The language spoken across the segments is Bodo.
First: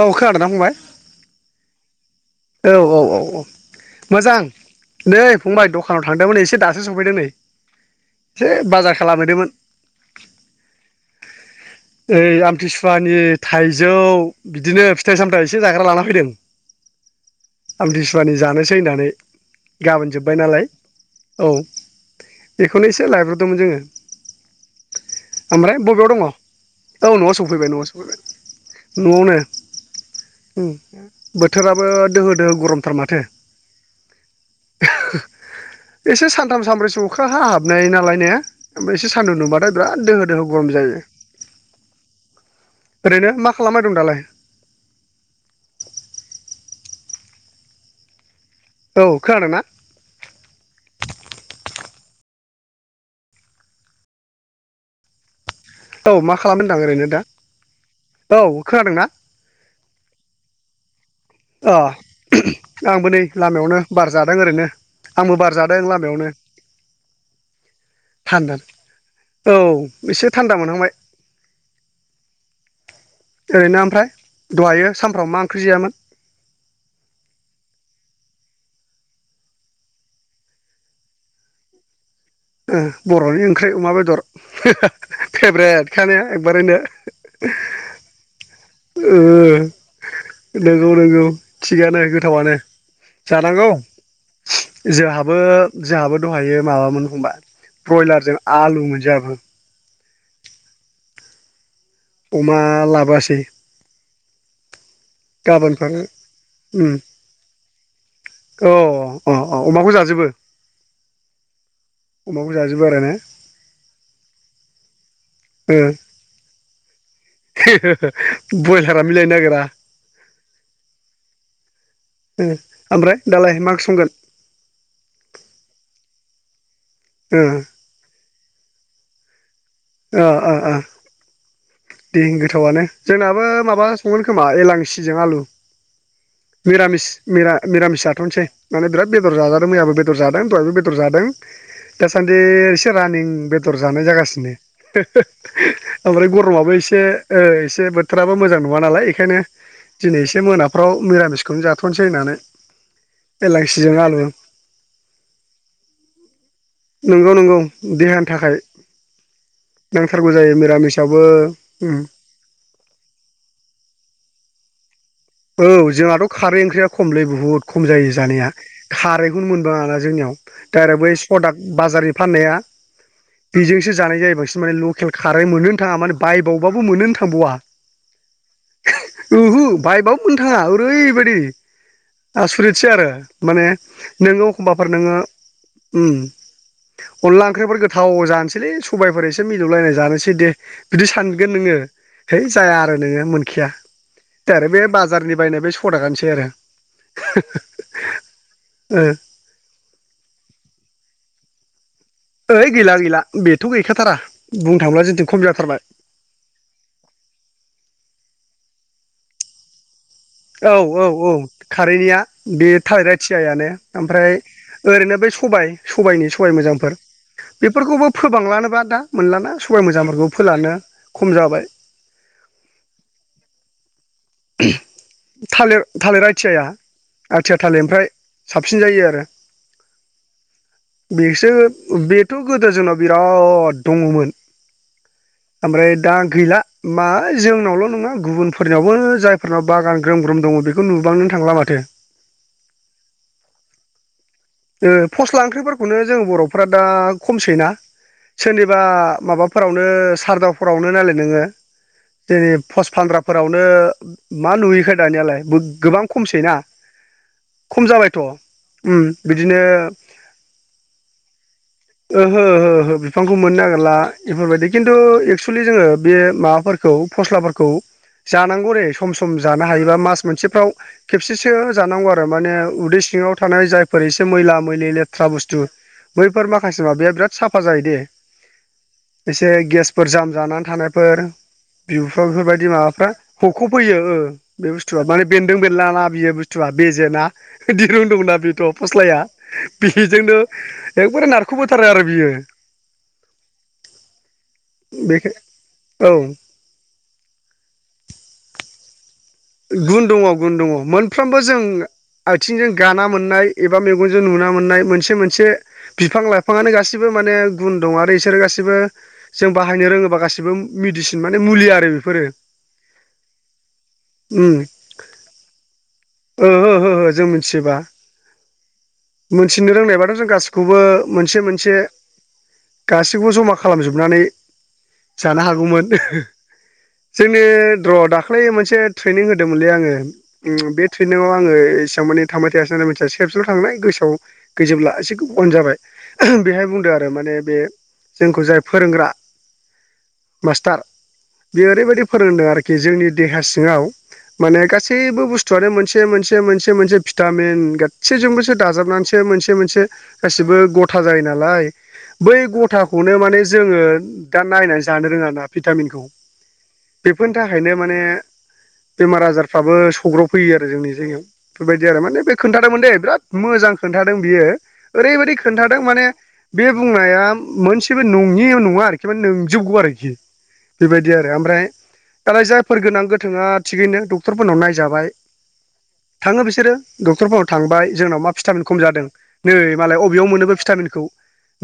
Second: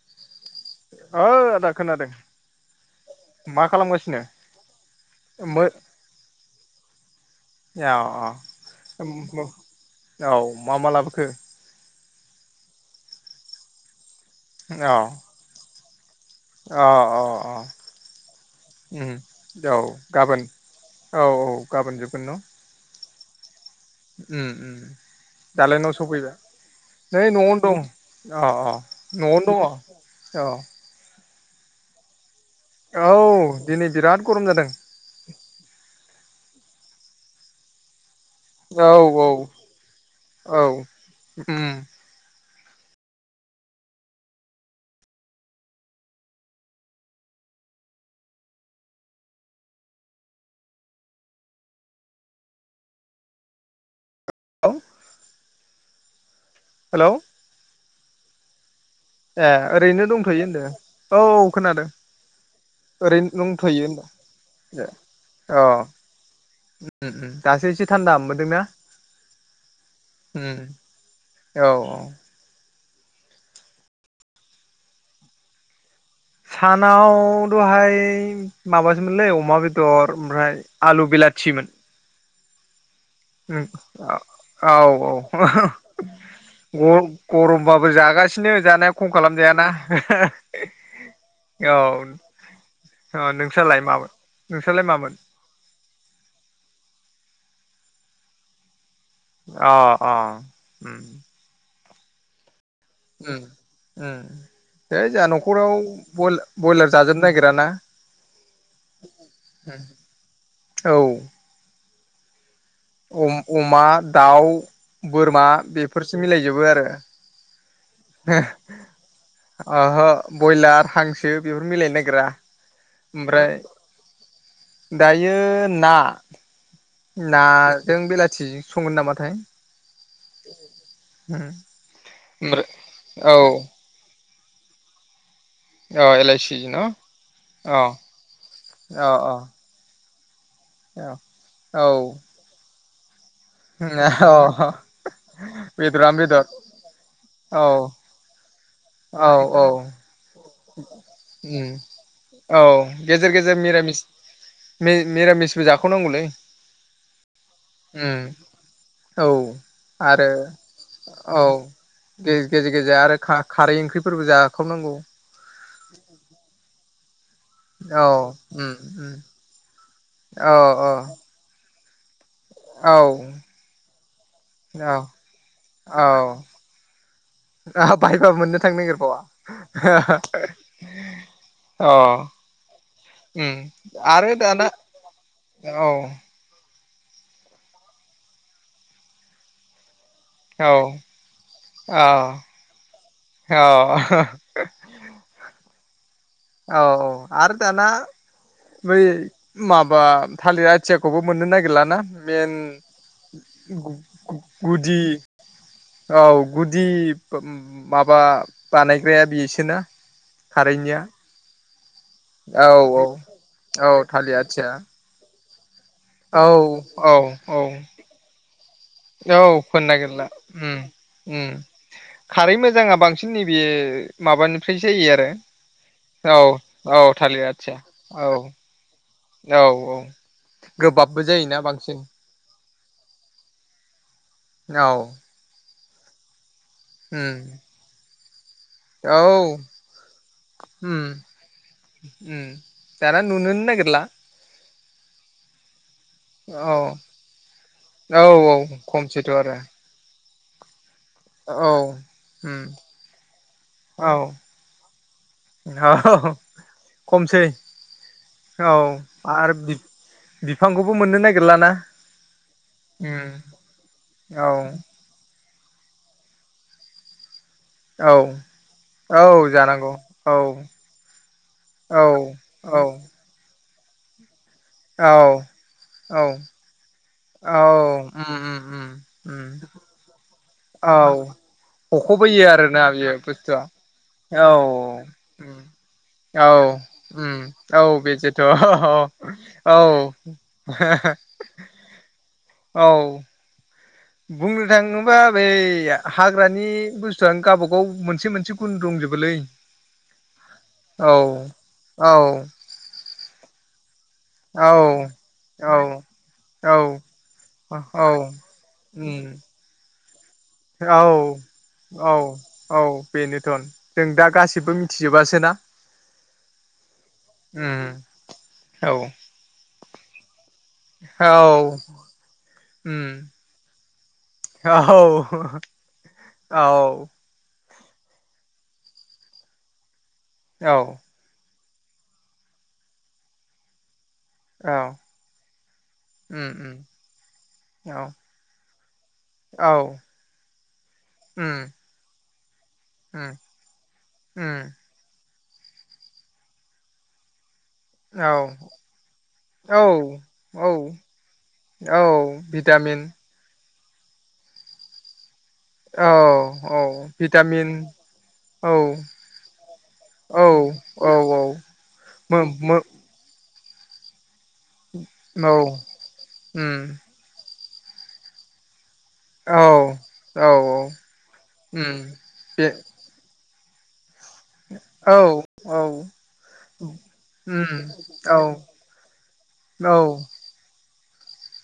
औखा फंबाय ओ आदा खोनादों औ औ औ औ मा खालामगासिनो मोजां। नै फंबाय द'खानाव थांदोंमोन एसे दासो सफैदों नै। ए अ एसे बाजार अ ओ ओ खालामहैदोंमोन औ मा मा लाबोखो? ओइ आमथिसुवानि थाइजौ बिदिनो औ फिथाइ-सामथाइ एसे जाग्रा लाना फैदों। अ अ अ आमतिसुवानि जानोसै होननानै उम औ गाबोन जोब्बाय नालाय।। औ औ गाबोन जोबगोन न'? बेखौनो एसे लाायब्रदोंमोन जोङो। उम उम ओमफ्राय दालाय न' बबेयाव दङ? सफैबाय औ नै न'आव न'आवनो सफैबाय, दं न'आव सफैबाय। अ अ न'आवनो दङ औ ओम बोथोराबो दोहो दोहो गरमथार औ माथो। दिनै बिराद गरम जादों एसे सानथाम सानब्रैसो अखा हा हाबनाय नालाय, ने? ओमफ्राय एसे औ सान्दुं औ दुंबाथाय बिराद दोहो दोहो औ गरम जायो। उम ओरैनो मा खालामबाय दं दालाय? औ, खोनादोंना? औ। औ मा खालामदों होनदां ओरैनो हेलौ दा। औ खोनादोंना? ए ओरैनो दंथ'यो होनदों औ अ खोनादों। आंबो नै ओरैनो दंथ'यो लामायावनो होनदों बार जादों ओरैनो, ए आंबो अ बारजादों लामायावनो। उम होम दासो एसे थान्दा मोनबोदोंना? औ एसे थान्दा उम मोनहांबाय औ औ ओरैनो ओमफ्राय दहायो सानफ्राव मा ओंख्रि जयामोन? सानाव दहाय माबासोमोनलै अमा बेदर ओमफ्राय आलु बिला थिमोन। ओ बर'नि ओंख्रि अमा बेदर औ फेब्रेथ खाना ने एगबारैनो? औ गरमबाबो जागासिनो जानाया खम ओ खालामजायाना नोंगौ नोंगौ औ थिगानो गोथावानो अ जानांगौ नोंस्रालाय मामोन नोंस्रालाय मामोन जोंहाबो जोंहाबो दंहायो माबामोन खोमा ब्रइलार जों आलु मोन। अ अ उम अमा लाबोआसै? उम उम है जोंहा न'खराव गाबोनफोर उम बइ-बइलार जाजोबनो नागिर ना अ अ अ अमाखौ जाजोबो? अमाखौ जाजोबो आरो ने अ-अमा, दाउ, बोरमा ओ बेफोरसो मिलायजोबो आरो। हे बयलारा मिलायनो नागिरा ओहो बइलार हांसो बेफोर मिलायनो नागि रा ओ दालाय ओमफ्राय मा ओंख्रि संगोन दायो ना। ओ नाजों बेलाथि संगोन नामाथाय। ओ ओ ओ दे ओमफ्राय गोथावनो जोंनाबो औ माबा संगोन खोमा एलांसिजों आलु औ एलइसि न मिरामिस अ मिरा-मिरामिस जाथ'नोसै माने बिराद औ बेदर औ जाजादों मैयाबो बेदर जादों दहायबो बेदर जादों। औ औ दासान्दि एसे रानिं बेदर जानाय जागासिनो अ बेदरा ओमफ्राय बेदर गरमाबो ए से औ एसे ओ बोथोराबो मोजां न ङा नालाय औ बेखायनो औ औ दिनै एसे मोनाफ्राव‌ मिरामिसखौनो जाथ'नोसै होननानै एलांसि जों आलु मि-मिरामिसबो जाखाव नांगौलै। नोंगौ नोंगौ देहानि थाखाय औ नांथारगौ जायो मिरामिसावबो उम गे-गेजेर गेजेर आरो खा-खारै ओंख्रिफोरबो जाखावनांगौ औ जोंहाथ' खारै ओंख्रिया खमलै बुहुद खम जायो जानाया औ खारैखौनो मोनबाङाना जोंनियाव औ औ दा आरो बै सदा बाजारनि फाननाया औ बेजोंसो जानाय जायो। बांसिन माने औ लकेल खारै मोननोनो थाङा माने बायबावबाबो मोननोनो थाङा। आहा बायबा मोननो थांनो नागिरबावा। नथाङा ओरैबायदि अ आसरितसै आरो। उम माने आरो नोङो दाना एखमबाफोर नोङो औ अनला ओंख्रिफोर गोथाव जानोसैलै सबायफोर एसे मिलौलायनाय जानोसै दे औ बिदि सानगोन नोङो है जाया आरो नोङो मोनखया औ द आरो बे बाजारनि बायनाय बे सदा औ औ आरो दाना बै ओ माबा थालिर आथियाखौबो मोननो नागिरला। ओइ गैला गैला बेथ' गैखाथारा बुंनो गुदि थांब्ला जोंथ खम जाथारा। औ गुदि माबा बानायग्राया बेसोना। औ खारैनिया औ औ। थारैनिया औ बे औ थालिरा थियानो औ ओमफ्राय थालिर आथिया ओरैनो बे सबाय। सबायनि औ सबाइ मोजांफोर औ औ बेफोरखौबो फोबांलानोबा। दा मोनलाना औ सबबाय फोनो नागिरला मोजांफोरखौ फोलानो उम खम उम जाबाय खारै मोजाङा बांसिन नैबे माबानिफ्राय जायो आरो थालिर थालिर आथियाया औ औ आथिया थालिर ओमफ्राय औ साबसिन जायो आरो औ औ गोबाबबो बेसो जायोना बांसिन बेथ' गोदो जोंनाव बिराद दङमोन औ ओमफ्राय दा गैला मा उम जोंनावल' नङा गुबुनफोरनियावबो औ जायफोरनाव बागान ग्रोम ग्रोम दङ बेखौ उम नुबांनो थांला माथो उम दाना नुुनो‌ नो नागिरला फस्ला ओंख्रिफोरखौनो जों बर'फ्रा दा औ खमसैना औ औ सोरनिबा खमसैथ' आरो माबाफोरावनो सारदावफोरावनो नालाय नोङो औ जेरै उम पस फानग्राफोरावनो औ मा नुयैखाय दानिलाय गोबां खमसैना खमसै खम जाबायथ' औ आरो बिदिनो बिफांखौबो मोननो नागिरलाना ओहो ओहो ओहो उम बिफांखौ मोननो नागिरला औ बेफोरबायदि खिन्थु एक्सुेलि जोङो बे माबाफोरखौ फस्लाफोरखौ औ जानांगौ रे सम औ सम जानो जानांगौ हायोबा मास औ मोनसेफ्राव खेबसेसो औ जानांगौ आरो माने उदै सिंआव थानाय जायफोर एसे मैला मै औ लेथ्रा बुस्थु औ बैफोर माखासे माबाया बिराद साफा औ जायो दे उम उम उम एसे उम गेसफोर जाम जानानै थानायफोर औ बिबुफाव हख'बोयो बेफोरबायदि आरोना माबाफ्रा बियो बुस्थुआ हखबफैयो औ बे बुस्थुआ माने बेन्दों उम बेनला ना बियो औ बुस्थुया बेजेना उम औ दिरुं दंना बेजोथ' बेथ' औ फस्लाया औ बेजोंनो एकबारे नारख'बोथारो आरो बियो बुंनो थाङोबा बेखो बै औ हाग्रानि बुस्थुआनो गावबागाव मोनसे मोनसे गुन दंजोबो गुन दङ गुन दङ मोनफ्रोमबो जों औ आथिंजों गाना मोननाय एबा मेगनजों नुना औ मोननाय मोनसे मोनसे औ बिफां औ लाइफाङानो गासिबो माने गुन दं औ आरो बिसोरो गासिबो उम जों बाहायनो रोङोबा गासिबो मेडिसिन औ माने मुलि आरो बेफोरो औ औ बेनोथन जों दा गासिबो मिथिजोबासो ना ओह जों मिथिबा औ मिथिनो रोंनायबाथ' जों गासैबो बे खौबो मोनसे मोनसे औ उम गासैखौबो जमा खालामजोबनानै औ जानो हागौमोन औ जोंनि र दाख्लै मोनसे ट्रेनिं होदोंमोनलै आङो बे औ ट्रेइनिंआव आङो एसेबांमानि थांबाय थायासै नालाय मिथियासै खेबसेल थांनाय गोसोआव गैजोबला औ एसे अन जाबाय उम बेहाय उम बुंदों आरो माने बे औ जोंखौ जाय फोरोंग्रा औ मास्टार बेयो उम ओरैबायदि फोरोंदों आरोखि जोंनि उम देहा सिङाव माने उम गासैबो बुस्थुआनो मोनसे मोनसे मोनसे मोनसे भिटामिन गासैजोंबोसो औ दाजाबनानैसो मोनसे मोनसे औ गासिबो औ गथा जायो नालाय। औ बै भिटामिन गथाखौनो माने जोङो दा नायनानै जानो रोङा ना औ भिटामिनखौ बेफोरनि भिटामिन थाखायनो माने औ बेमार आजारफ्राबो सौग्राव औ फैयो आरो जोंनि औ जायगायाव औ बेफोर बायदि आरो माने बे मो मो खोन्थादोंमोन दे बिराद मोजां खोन्थादों बियो ओरैबायदि औ खोन्थादों माने बे उम बुंनाया मोनसेबो नङियाव नङा आरोखि औ नोंजोबगौ आरोखि औ औ बेबायदि आरो ओमफ्राय उम दालाय बे जायफोर गोनां गोथोंआ थिगैनो डाक्टरफोरनाव नायजाबाय औ थाङो बिसोरो औ डाक्टरफोरनाव उम थांबाय जोंनाव मा औ भिटामिन खम जादों नै औ मालाय बबेयाव मोनोबो भिटामिनखौ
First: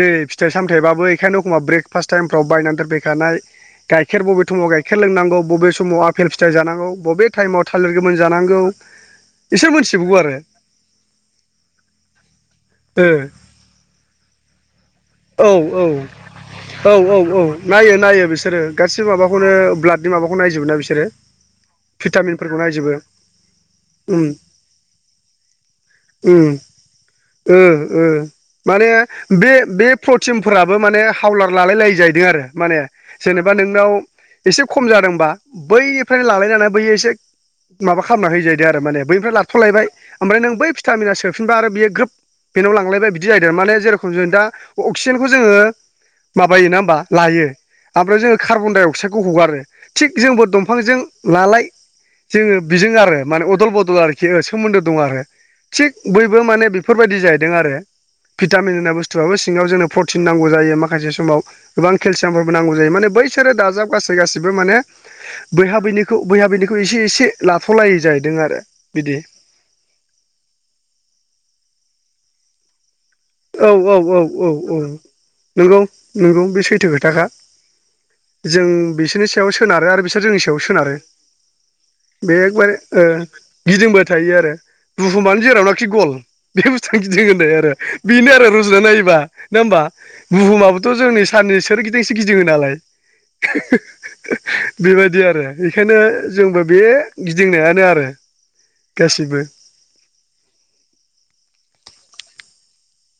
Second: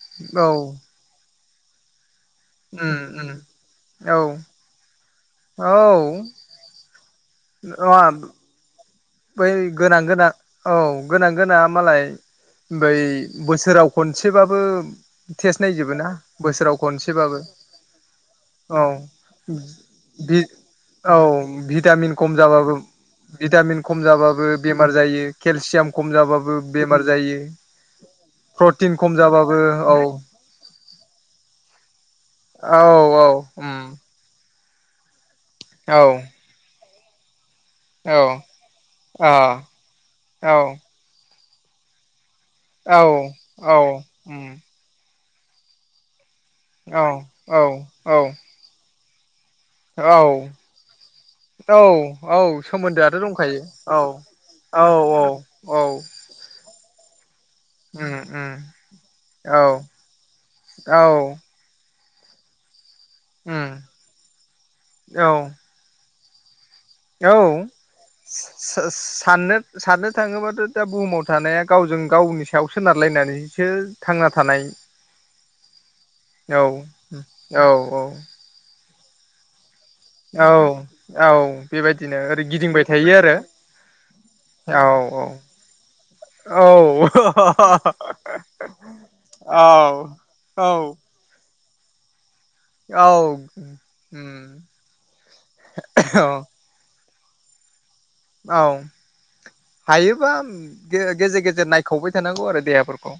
नै फिथाय औ सामथायबबो बेखायनोखनब ब्रेफास्ट टाइमफ्राव बायनानै उम उम दोनफैखानाय औ गाइखेर बबे समाव गाइखेर लोंनांगौ बबे समाव औ आपेल फिथाइ जानांगौ। बबे टाइमाव थालिर नङा गोमोन जानांगौ। बै बिसोर गोनां मिथिजोबगौ गोनां आरो औ गोनां गोना मालाय ओमफ्राय बोसोराव खनसेबाबो ओ औ टेस्ट औ नायजोबोना बोसोराव औ औ खनसेबाबो। नायो नायो बिसोरो औ गासिबो माबाखौनो ब्लाडनि माबाखौ बि नायजोबोना बिसोरो औ भिटामिन खम भिटामिनफोरखौ जाबाबो नायजोबो भिटामिन खम उम जाबाबो बेमार जायो केलसियाम खम उम जाबाबो बेमार जायो। ओ माने प्रटिन खम बे जाबाबो बे औ प्रटिनफोराबो माने हावलार लालाय लायो जाहैदों आरो। माने औ औ जेनेबा उम नोंनाव एसे खम जादोंबा औ बैनिफ्रायनो लालायनानै बै एसे माबा औ खालामना होजायो आरो माने बैनिफ्राय अ लाथ'लायबाय ओमफ्राय नों औ बै भिटामिना सो हाबफिना आरो बेयो ग्रोब पेनाव लांलायबाय बिदि औ जाहैदों माने औ जेरखम जों दा उम अक्सिजेनखौ जोङो माबायोना होमबा औ लायो औ ओमफ्राय जोङो कार्बन डाइ अक्साइडखौ हगारो। थिग जोंबो औ दंफांजों लालाय औ औ जोङो बिजों सोमोन्दोआथ' आरो माने दंखायो अदल बदल औ आरोखि सोमोन्दो औ दं आरो औ औ थिग बयबो माने बेफोर बायदि जायो। दों आरो उम उम भिटामिन होननाय बस्थुआबो औ सिंआव जोंनो प्रतिन नांगौ जायो औ गोबां केलसियाम बैसोरो उम दाजाब गासै मानि औ बैहा बैयनिखौ बैहा सिनि एसे एसे लाथ'लायो। सो-साननो साननो थाङोबाथ' दा बुहुमाव थानाया गावजों गाव औ औ औ औ थानाय औ नंगौ नंगौ औ बे सैथो खोथाखा औ औ जों बि सोनारो आरो बिसोर जोंनि औ सायाव सोनारो औ बेबायदिनो ओरै गिदिंबाय थायो बेबायदिनो आरो गिदिंबो थायो आरो। औ बुहुमानो जेरावनाखि गल बे औ बुस्थुआनो गिदों होननाय आरो बे नो आरो रुजुना नायोबा नङा औ होनबा औ बुहुमाबोथ' औ जोंनि साननि सोरगिदिं गिदिङो नालाय औ उम बेबायदि आरो बेखायनो औ जोंबो बे गिदिंनायानो आरो। औ गासिबो हायोबा गेजेर गेजेर नायखावबाय थांगौ आरो देहाफोरखौ।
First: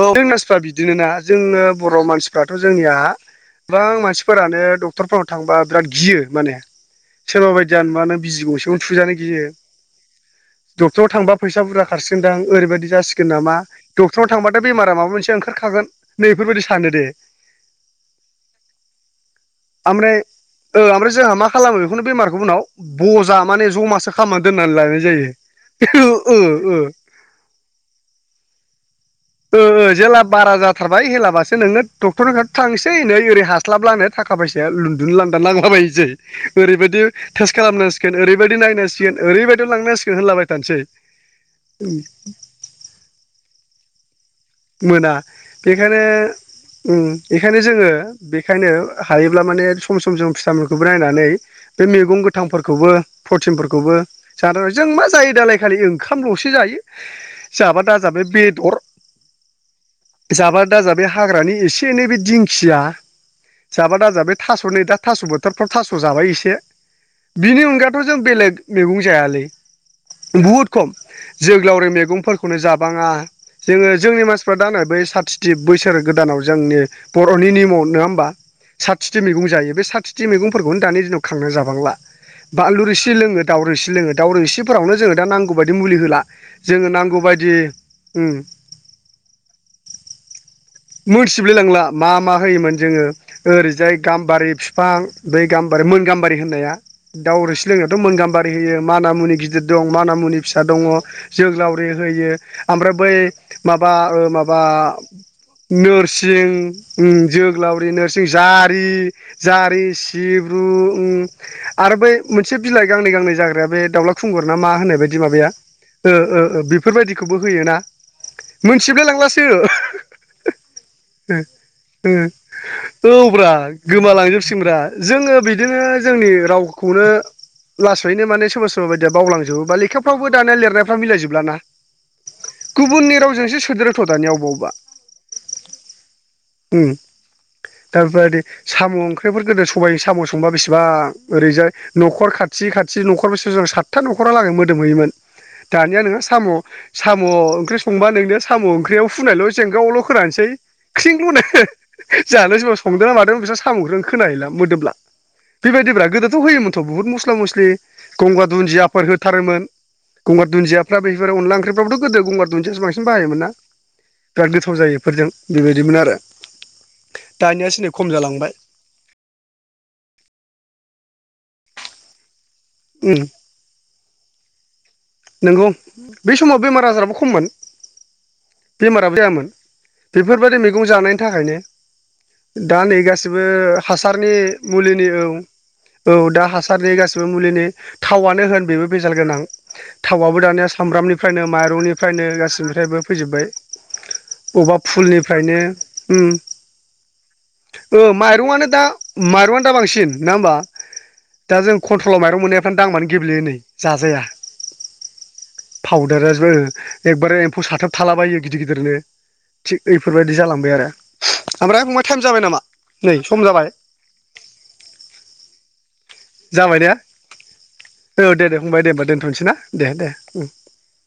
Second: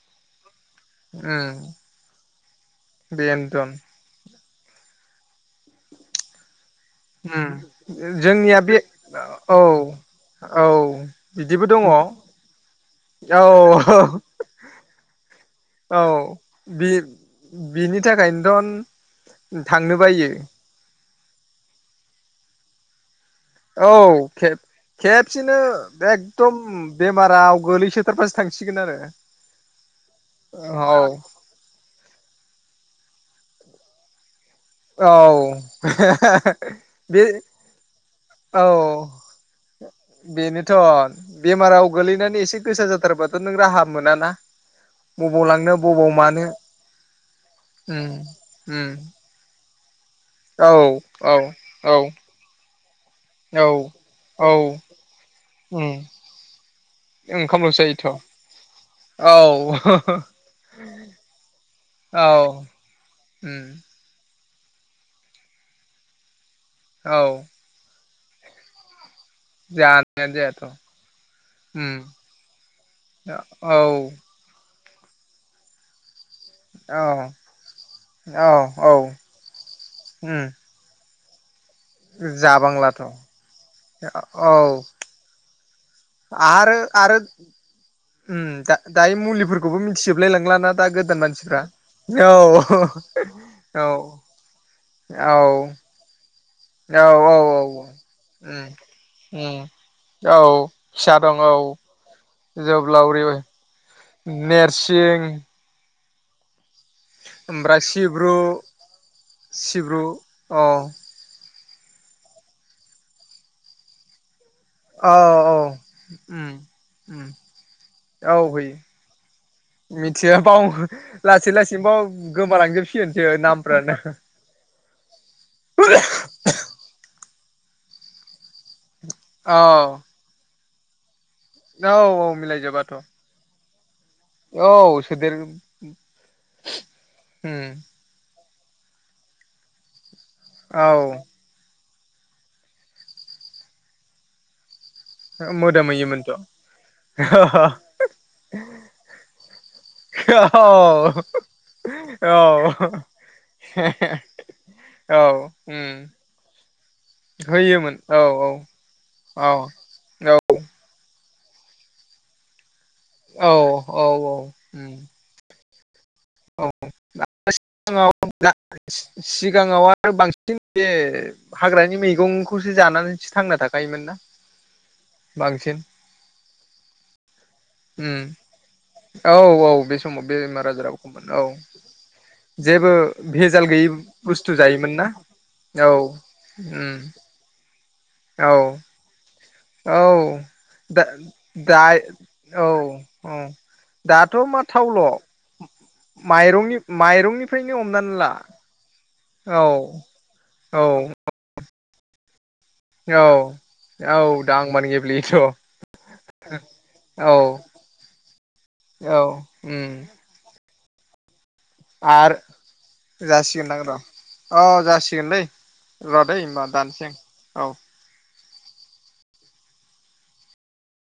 [unintelligible] बिदिनोना जोङो बर' मानसिफ्राथ' जोंनिया बेनोथन गोबां मानसिफोरानो डक्टरफोराव थांबा बिराद गियो माने। सोरबा उम बायदिया नुआ नों बिजि जोंनिया बे गंसेखौनो थुजानो गियो। औ औ डक्टराव थांबा फैसा बिदिबो दङ बुरजा औ खारसिगोनदां ओरैबायदि जासिगोन नामा डक्टराव थांबा थांबाथाय बेमारा माबामोनसेआ ओंखारखागोन औ नैबेफोर बायदि बे सानो दे। बिनि थाखायनोथ' थांनो बायो। आमफ्राय जोंहा मा खालामो बिखौनो बे बेमारखौ उनाव बजा जमासो औ खालामना खेब दोनो। खेबसेनो एकदम बेमाराव गोल्लैसोथारबासो थांसिगोन आरो। ओ ओजेला बारा औ जाथारबाय हेलाबासो नोङो डाक्टरनि खाथियाव थांसै नो ओरै हास्लाबलांनो थाखा ‌ थाखा फैसाया औ लुन्दुं लांदान लांला बायोसै ओरैबायदि बे टेस्ट खालामनांगोन ओरैबायदि औ नायनांसिगोन ओरैबायदि लांनांसिगोन होनलाबाय बेनोथ' थानोसै बेमाराव गोल्लैनानै एसे गोसा जाथारबाथ' नों राहा मोनाना मोना बबाव लांनो बेखायनो बबाव मानो उम बेखायनो जोङो उम बेखायनो उम हायोब्ला माने सम सम जों औ भिटामिनखौबो नायनानै औ बे औ मैगं गोथांफोरखौबो औ प्रटिनफोरखौबो औ जादों जों मा जायो दालाय खालि उम ओंखामल'सो जायो जाबा ओंखामल'सै दा इथ' जाबाय बेदर औ जाबा दाजा बे हाग्रानि एसे एनै बे औ दिंखिया उम जाबा दाजाब बे थास'नि दा थास' बोथोरनि थास' जाबाय इसे औ बिनि अनगाथ'जों बेलेग मैगं जायालै जानायानो जायाथ' बुहुद खम जोगोलावरि उम मैगंफोरखौनो जाबाङा औ जोङो जोंनि औ मानसि जानाय बै साथिथि बोसोर गोदानाव जोंनि बर'नि निमाव नङा होमबा। औ औ साथिथि मैगं जायो बे साथिथि उम मैगंफोरखौनो दानि दिनाव खांना जाबांला बानलु जाबांलाथ' रोसि लोङो दाउरोसि लोङो दाउ औ रोसिफोरावनो जोङो दा नांगौ बा मुलि होला आरो जोङो आरो नांगौ बायदि ओ खौबो मिन्थिजोबलाय लांलाना। दा गोदान मानसिफ्रा मोनथिब्लायलांला मा मा होयोमोन औ जोङो औ ओरैजाय गाम्बारि बिफां दै गाम्बा मोन गाम्बा रि होननाया औ औ दावउरिसि लोंनायावथ' मोनगाम्बारि होयो माना मुनि गिदिर दं माना मुनि फिसा दङ। दं औ जोग्लावरि होयो ओमफ्राय बै जोब्लावरि माबा ओ माबा ओम नेरसिं नोरसिं ओम ओमफ्राय जोग्लावरि नोरसिं सिब्रु जारि जारि सिब्रु ओम आरो बै मोनसे बिलाइ गांनै गांनै जाग्राया बे दाउला खुंगुर, नामा होननाय बै औ बायदि माबाया औ ओ ओ ओ बेफोरबायदिखौबो होयोना। औ होयो मोनथिजोबलाय लायलांलासो। मिथिया बाव लासै लासैनो बाव ओ ओ गोमालांजोबसिगोनसो औव ब्रा नामफ्रानो गोमालांजोबसिनब्रा जोङो बिदिनो जोंनि रावखौनो लासैनो माने सोरबा सोरबा बायदिया औ बावलांजोबो बा लेखाफ्रावबो दानिया लिरनायफ्रा मिलायजो बलाना औ मिलायजोबाथ' गुबुननि रावजोंसो सोदेरोथ' दानिया अबेबा अबेबा। दा ओ। बेफोरबायदि साम' ओंख्रिफोर गोदो सबायाइजों साम' संबा औ बेसेबां ओरैजाय न'खर खाथि खाथि न'खर बसेरजों सातथा न'खरा लागै मोदोमहैमोन। दानिया नोंहा मोदोमहैयोमोनथ' साम' साम' ओंख्रि संबा नोंनिया साम' ओंख्रियाव हुनायल' जेंगायावल' फोरानोसै औ ख्रिंलनो जानो सोरबा संदोंना मादों बिसोर साम'खौ औ खोनाहैला मोदोबब्ला औ बेबायदिब्रा उम गोदोथ' हो योथ' बुहुत मस्ला मस्लि होयोमोन औ गंगार दुन्दियाफोर औ होथारोमोन औ गंगार दुन्दियाफ्रा बे बिबार अनला ओंख्रिफ्रावथ' गोदो गंगार दुनदियासो बांसिन बाहायोमोना औ औ औ बिराद गोथाव जायो। उम बेफोरजों बेबायदिमोन आरो। औ। दा दानियासो नै खम सिगाङाव दा जालांबाय सिगाङाव आरो बांसिन बे हाग्रानि मैगंखौसो जानानैसो थांना थाखायोमोन ना। नोंगौ बांसिन बे समाव बेमार आजाराबो खममोन। उम बेमाराबो औ जायामोन औ बे समाव बेफोरबायादि बेमार मैगं आजाराबो जानायनि खममोन औ थाखायनो। दा जेबो नै गासिबो भेजाल गैयि हासारनि बुस्थु जायोमोन ना मुलिनि औ। औ दा हासारनि गासिबो मुलिनि थावआनो होन औ बेबो बेजाल गोनां। थावाबो औ दानिया दा सामब्रामनिफ्रायनो दा माइरंनिफ्रायनो औ गासिनिफ्रायबो औ फैजोब्बाय। दाथ' मा बबेबा थावल' फुलनिफ्रायनो ओम माइरंनि माइरंनिफ्रायनो ओ हमनानै ला माइरंआनो दा औ माइरंआनो दा बांसिन ना होमबा औ दा जों कन्ट्रलाव माइरं मोननाय दांबानो औ गेब्लेयो नै जाजाया। औ दांबानो गेल्बेयोथ' फाउदार रासबो एकबारि एम्फौ साथाब थालाबायो गिदिर गिदिरनो औ थिग ओइफोरबायाददि जाला थांबाय आरो। ओमफ्राय फंबाय टाइम आर जाबाय नामा नै सम जाबाय जासिगोनदां र' अ जासिगोनलै। र'दै होनबा दानसै आं औ। बुंबाय दे होमबा दोनथ'नोसै ना? दे दे उम।